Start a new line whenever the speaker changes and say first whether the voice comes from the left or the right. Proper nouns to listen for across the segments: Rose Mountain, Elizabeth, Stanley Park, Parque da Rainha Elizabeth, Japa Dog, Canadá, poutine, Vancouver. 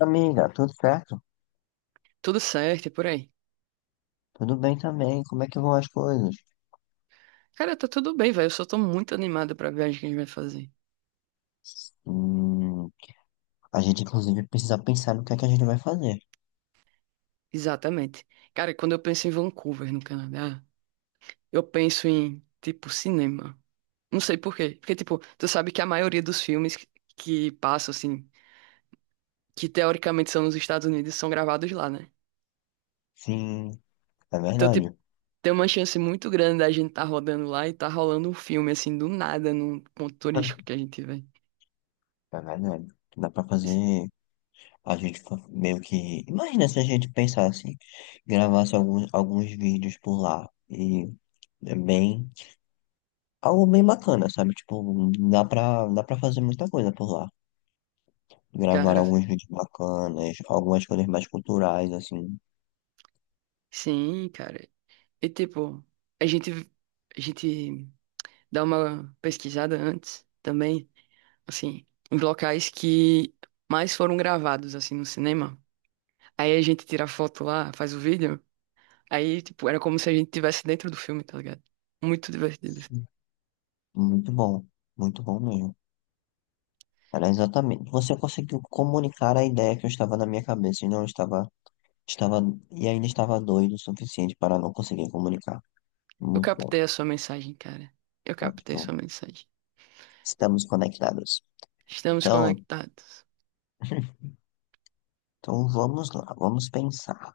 left: Amiga, tudo certo?
right: Tudo certo e por aí.
left: Tudo bem também? Como é que vão as coisas?
right: Cara, tá tudo bem, velho. Eu só tô muito animado pra viagem que a gente vai fazer.
left: Hum, a gente, inclusive, precisa pensar no que é que a gente vai fazer.
right: Exatamente. Cara, quando eu penso em Vancouver, no Canadá, eu penso em, tipo, cinema. Não sei por quê. Porque, tipo, tu sabe que a maioria dos filmes que passam, assim, que teoricamente são nos Estados Unidos, são gravados lá, né?
left: Sim, é
right: Então, tipo,
left: verdade.
right: tem uma chance muito grande da gente tá rodando lá e tá rolando um filme, assim, do nada, num ponto turístico que a gente vai.
left: É verdade. Dá pra fazer. A gente meio que. Imagina se a gente pensasse, gravasse alguns vídeos por lá. E é bem. Algo bem bacana, sabe? Tipo, dá pra fazer muita coisa por lá. Gravar
right: Cara,
left: alguns vídeos bacanas, algumas coisas mais culturais, assim.
right: sim, cara. E, tipo, a gente. A gente. Dá uma pesquisada antes também, assim, em locais que mais foram gravados, assim, no cinema. Aí a gente tira a foto lá, faz o vídeo. Aí, tipo, era como se a gente estivesse dentro do filme, tá ligado? Muito divertido.
left: Muito bom, muito bom mesmo. Era exatamente. Você conseguiu comunicar a ideia que eu estava na minha cabeça e não estava, estava e ainda estava doido o suficiente para não conseguir comunicar.
right: Eu
left: Muito bom.
right: captei a sua mensagem, cara. Eu
left: Tá?
right: captei a
left: Então,
right: sua mensagem.
left: estamos conectados.
right: Estamos
left: Então,
right: conectados.
left: então vamos lá, vamos pensar.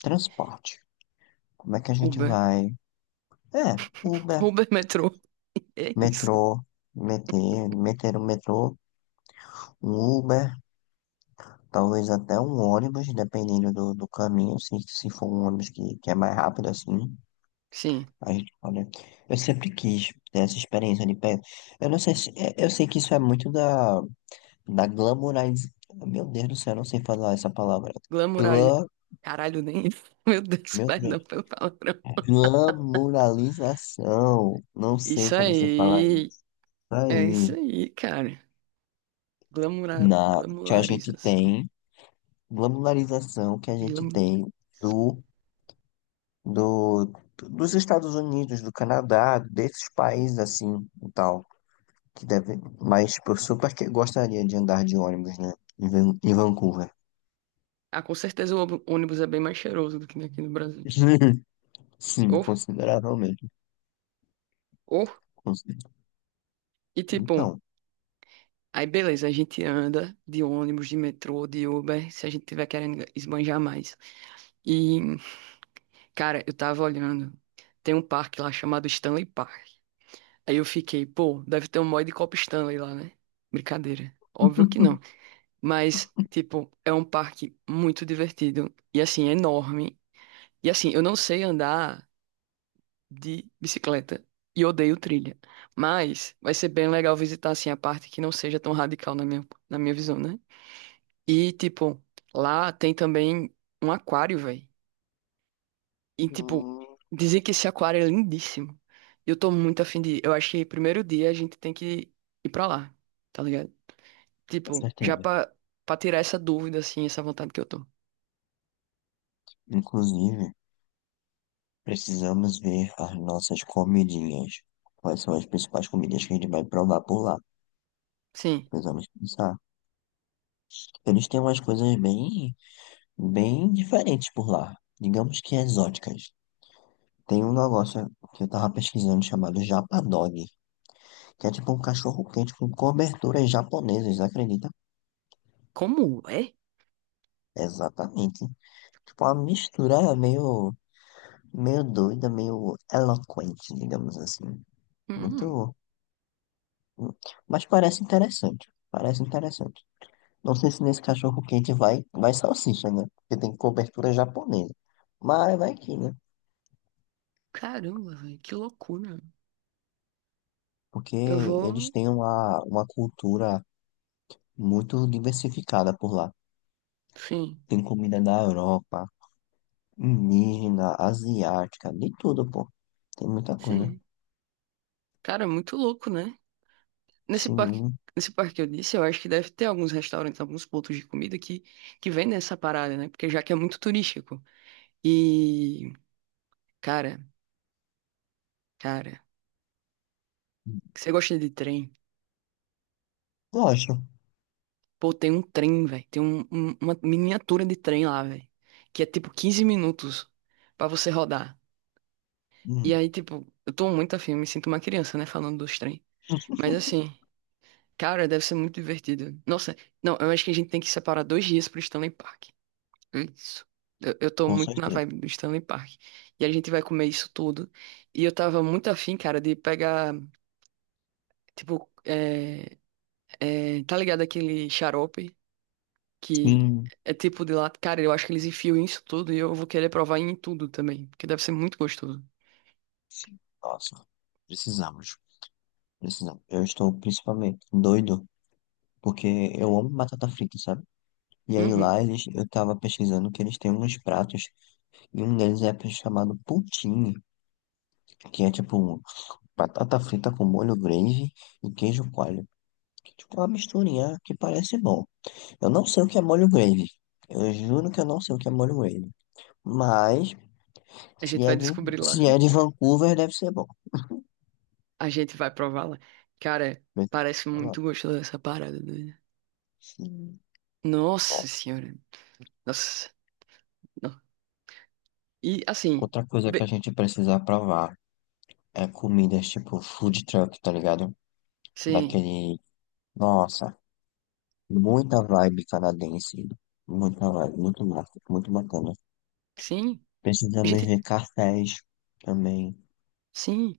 left: Transporte. Como é que a gente
right: Uber.
left: vai? É, Uber,
right: Uber, metrô. É isso.
left: metrô, meter o metrô, um Uber, talvez até um ônibus, dependendo do caminho, se for um ônibus que é mais rápido assim.
right: Sim.
left: A gente, olha, eu sempre quis ter essa experiência de pé. Eu não sei se. Eu sei que isso é muito da glamoriz... Meu Deus do céu, eu não sei falar essa palavra.
right: Glamourari...
left: Glam...
right: Caralho, nem isso. Meu Deus,
left: Meu
right: perdão
left: Deus.
right: pelo palavrão.
left: Glamoralização. Não sei
right: Isso
left: como se fala
right: aí.
left: isso
right: É
left: aí.
right: isso aí, cara. Glamoura,
left: Na... Que a gente
right: glamularização.
left: tem. Glamoralização que a gente
right: Glamu-
left: tem do, do, dos Estados Unidos, do Canadá, desses países assim e tal. Que deve, mas tipo, eu super que gostaria de andar de ônibus, né? Em Vancouver.
right: Ah, com certeza o ônibus é bem mais cheiroso do que aqui no Brasil.
left: Sim,
right: Ou,
left: consideravelmente.
right: ou,
left: consi-
right: e tipo,
left: Então,
right: aí beleza, a gente anda de ônibus, de metrô, de Uber, se a gente tiver querendo esbanjar mais. E, cara, eu tava olhando, tem um parque lá chamado Stanley Park. Aí eu fiquei, pô, deve ter um mod de Copa Stanley lá, né? Brincadeira. Óbvio que não. Mas, tipo, é um parque muito divertido. E assim, é enorme. E assim, eu não sei andar de bicicleta e odeio trilha. Mas vai ser bem legal visitar assim a parte que não seja tão radical na minha visão, né? E tipo, lá tem também um aquário, velho. E tipo,
left: hum,
right: dizem que esse aquário é lindíssimo. E eu tô muito afim de ir. Eu acho que primeiro dia a gente tem que ir pra lá, tá ligado?
left: com
right: Tipo,
left: certeza.
right: pra tirar essa dúvida, assim, essa vontade que eu tô.
left: Inclusive, precisamos ver as nossas comidinhas. Quais são as principais comidas que a gente vai provar por lá?
right: Sim.
left: Precisamos pensar. Eles têm umas coisas bem, bem diferentes por lá. Digamos que exóticas. Tem um negócio que eu tava pesquisando chamado Japa Dog. Que é tipo um cachorro quente com coberturas japonesas, acredita?
right: Como é?
left: Exatamente. Tipo, uma mistura meio, meio doida, meio eloquente, digamos assim.
right: Hum,
left: Muito. Mas parece interessante. Parece interessante. Não sei se nesse cachorro quente vai salsicha, né? Porque tem cobertura japonesa. Mas vai que, né?
right: caramba, velho, que loucura.
left: Porque
right: Eu
left: eles
right: vou.
left: têm uma cultura muito diversificada por lá.
right: Sim.
left: Tem comida da Europa, indígena, asiática, de tudo, pô. Tem muita coisa.
right: Sim. Cara, é muito louco, né? Nesse parque,
left: Sim,
right: nesse parque que eu disse, eu acho que deve ter alguns restaurantes, alguns pontos de comida que vendem essa parada, né? Porque já que é muito turístico. E, cara, cara, você gosta de trem?
left: eu acho.
right: Pô, tem um trem, velho. Tem uma miniatura de trem lá, velho. Que é tipo 15 minutos pra você rodar. E
left: Hum,
right: aí, tipo, eu tô muito afim, me sinto uma criança, né? Falando dos trem. Mas assim, cara, deve ser muito divertido. Nossa, não, eu acho que a gente tem que separar dois dias pro Stanley Park. É isso. Eu tô
left: com
right: muito na
left: certeza.
right: vibe do Stanley Park. E a gente vai comer isso tudo. E eu tava muito afim, cara, de pegar, tipo, tá ligado aquele xarope que
left: Sim,
right: é tipo de lá. Cara, eu acho que eles enfiam isso tudo e eu vou querer provar em tudo também, porque deve ser muito gostoso.
left: sim. Nossa, precisamos. Precisamos. Eu estou principalmente doido, porque eu amo batata frita, sabe? E aí
right: Uhum.
left: lá eles, eu tava pesquisando que eles têm uns pratos, e um deles é chamado poutine, que é tipo batata frita com molho gravy e queijo coalho. Que, tipo, é tipo uma misturinha que parece bom. Eu não sei o que é molho gravy. Eu juro que eu não sei o que é molho gravy. Mas
right: A
left: Se
right: gente
left: é
right: vai
left: de,
right: descobrir lá.
left: se é de Vancouver, deve ser bom.
right: A gente vai provar lá. Cara, parece muito gostoso essa parada, né?
left: Sim.
right: Nossa
left: Nossa.
right: senhora. Nossa. Não. E assim,
left: Outra coisa que a
right: be-
left: gente precisa provar é comidas tipo food truck, tá ligado?
right: sim,
left: Daquele. Nossa, muita vibe canadense. Muita vibe, muito massa, muito bacana.
right: sim. A
left: Precisamos
right: gente.
left: ver cafés também.
right: Sim,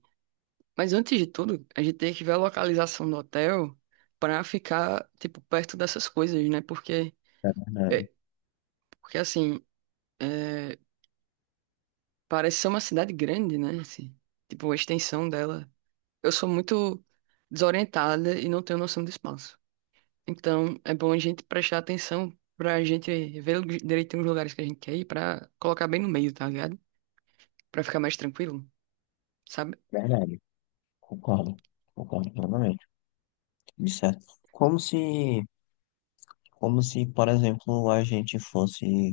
right: mas antes de tudo, a gente tem que ver a localização do hotel para ficar, tipo, perto dessas coisas, né?
left: Verdade,
right: É, porque assim, é, parece ser uma cidade grande, né? Assim, tipo, a extensão dela. Eu sou muito desorientada e não tenho noção do espaço. Então, é bom a gente prestar atenção para a gente ver direitinho os lugares que a gente quer ir para colocar bem no meio, tá ligado? Para ficar mais tranquilo, sabe?
left: verdade. Concordo, concordo plenamente. De certo. Como se, como se, por exemplo, a gente fosse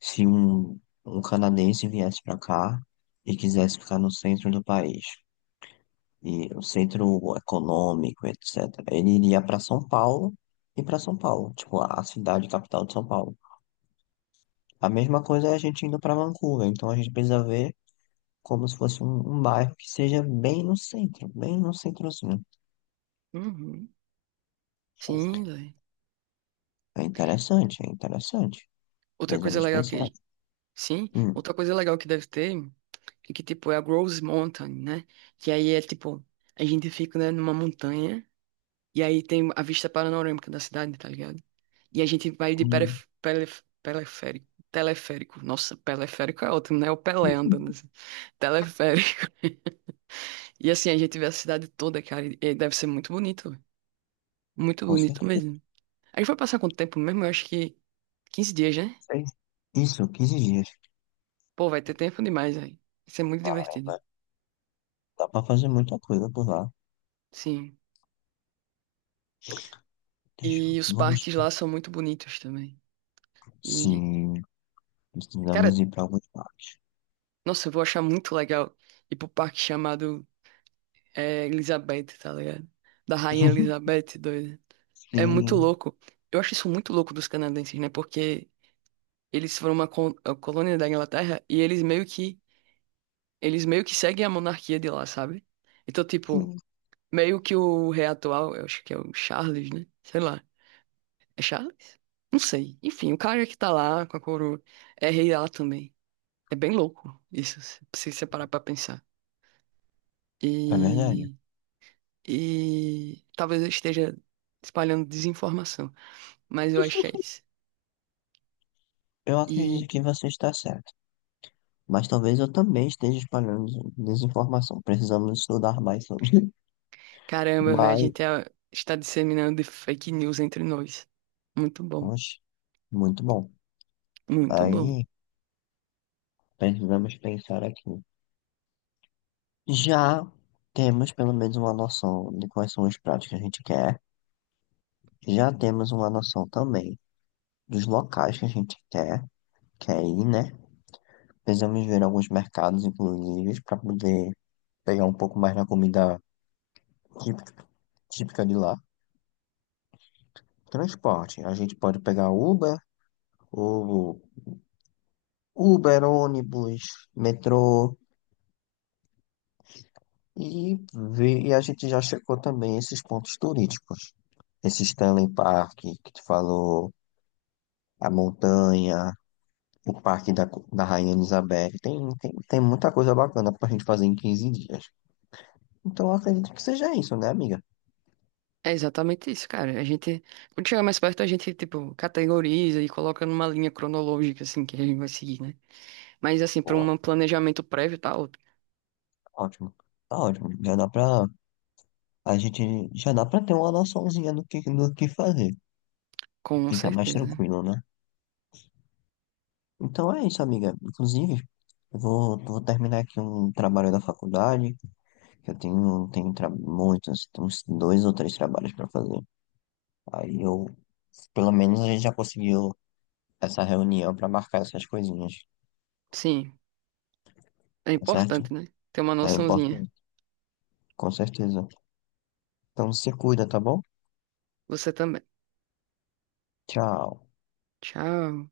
left: se um canadense viesse para cá e quisesse ficar no centro do país, e o centro econômico, etc., ele iria para São Paulo e para São Paulo, tipo, a cidade capital de São Paulo. A mesma coisa é a gente indo para Vancouver, então a gente precisa ver como se fosse um bairro que seja bem no centro, bem no centrozinho.
right: Uhum. Sim, velho.
left: É interessante, é interessante.
right: Outra coisa
left: Precisamos
right: legal
left: pensar.
right: que... Sim,
left: Hum,
right: outra coisa legal que deve ter é que, tipo, é a Rose Mountain, né? Que aí é, tipo, a gente fica, né, numa montanha e aí tem a vista panorâmica da cidade, tá ligado? E a gente vai de
left: hum,
right: peref... Pelef... peleférico. Teleférico. Nossa, peleférico é ótimo, né? O Pelé andando assim. Teleférico. E assim, a gente vê a cidade toda, cara, e deve ser muito bonito, velho. Muito
left: com
right: bonito
left: certeza.
right: mesmo. A gente vai passar quanto tempo mesmo? Eu acho que 15 dias, né?
left: Isso, 15 dias.
right: Pô, vai ter tempo demais aí. Vai ser muito divertido.
left: Dá pra fazer muita coisa por lá.
right: Sim.
left: Deixa,
right: E os
left: vamos.
right: parques lá são muito bonitos também. E,
left: Sim,
right: cara,
left: precisamos ir pra alguns parques.
right: nossa, eu vou achar muito legal ir pro parque chamado é, Elizabeth, tá ligado? Da Rainha Elizabeth, doida. É muito
left: Sim,
right: louco. Eu acho isso muito louco dos canadenses, né? Porque eles foram uma a colônia da Inglaterra e eles meio que seguem a monarquia de lá, sabe? Então, tipo,
left: sim,
right: meio que o rei atual, eu acho que é o Charles, né? Sei lá. É Charles? Não sei. Enfim, o cara que tá lá com a coroa é rei lá também. É bem louco isso, se você parar pra pensar.
left: é verdade.
right: E, e talvez eu esteja espalhando desinformação, mas eu acho que é isso.
left: Eu acredito
right: E
left: que você está certo, mas talvez eu também esteja espalhando desinformação. Precisamos estudar mais sobre.
right: caramba, velho,
left: Mas,
right: está disseminando fake news entre nós. Muito bom,
left: oxe, muito bom.
right: muito bom.
left: Aí, precisamos pensar aqui. Já temos pelo menos uma noção de quais são os pratos que a gente quer. Já temos uma noção também dos locais que a gente quer, ir, né? Precisamos ver alguns mercados, inclusive, para poder pegar um pouco mais da comida típica, típica de lá. Transporte, a gente pode pegar Uber, ou Uber, ônibus, metrô, e, ver, e a gente já checou também esses pontos turísticos. Esse Stanley Park que tu falou, a montanha, o Parque da Rainha Elizabeth, tem muita coisa bacana pra gente fazer em 15 dias. Então eu acredito que seja isso, né, amiga?
right: É exatamente isso, cara. A gente, quando chegar mais perto, a gente, tipo, categoriza e coloca numa linha cronológica, assim, que a gente vai seguir, né? Mas, assim, para um planejamento prévio, tá ótimo.
left: Ótimo. Tá ótimo. Já dá pra. A gente já dá pra ter uma noçãozinha do que fazer.
right: Com
left: Ficar mais
right: certeza.
left: tranquilo, né? Então é isso, amiga. Inclusive, eu vou terminar aqui um trabalho da faculdade, que eu tenho muitos, tem uns dois ou três trabalhos para fazer. Aí eu, pelo menos a gente já conseguiu essa reunião para marcar essas coisinhas,
right: Sim, é
left: tá certo?
right: importante, né? Ter uma
left: É
right: noçãozinha.
left: importante, com certeza. Então se cuida, tá bom?
right: Você também.
left: Tchau.
right: Tchau.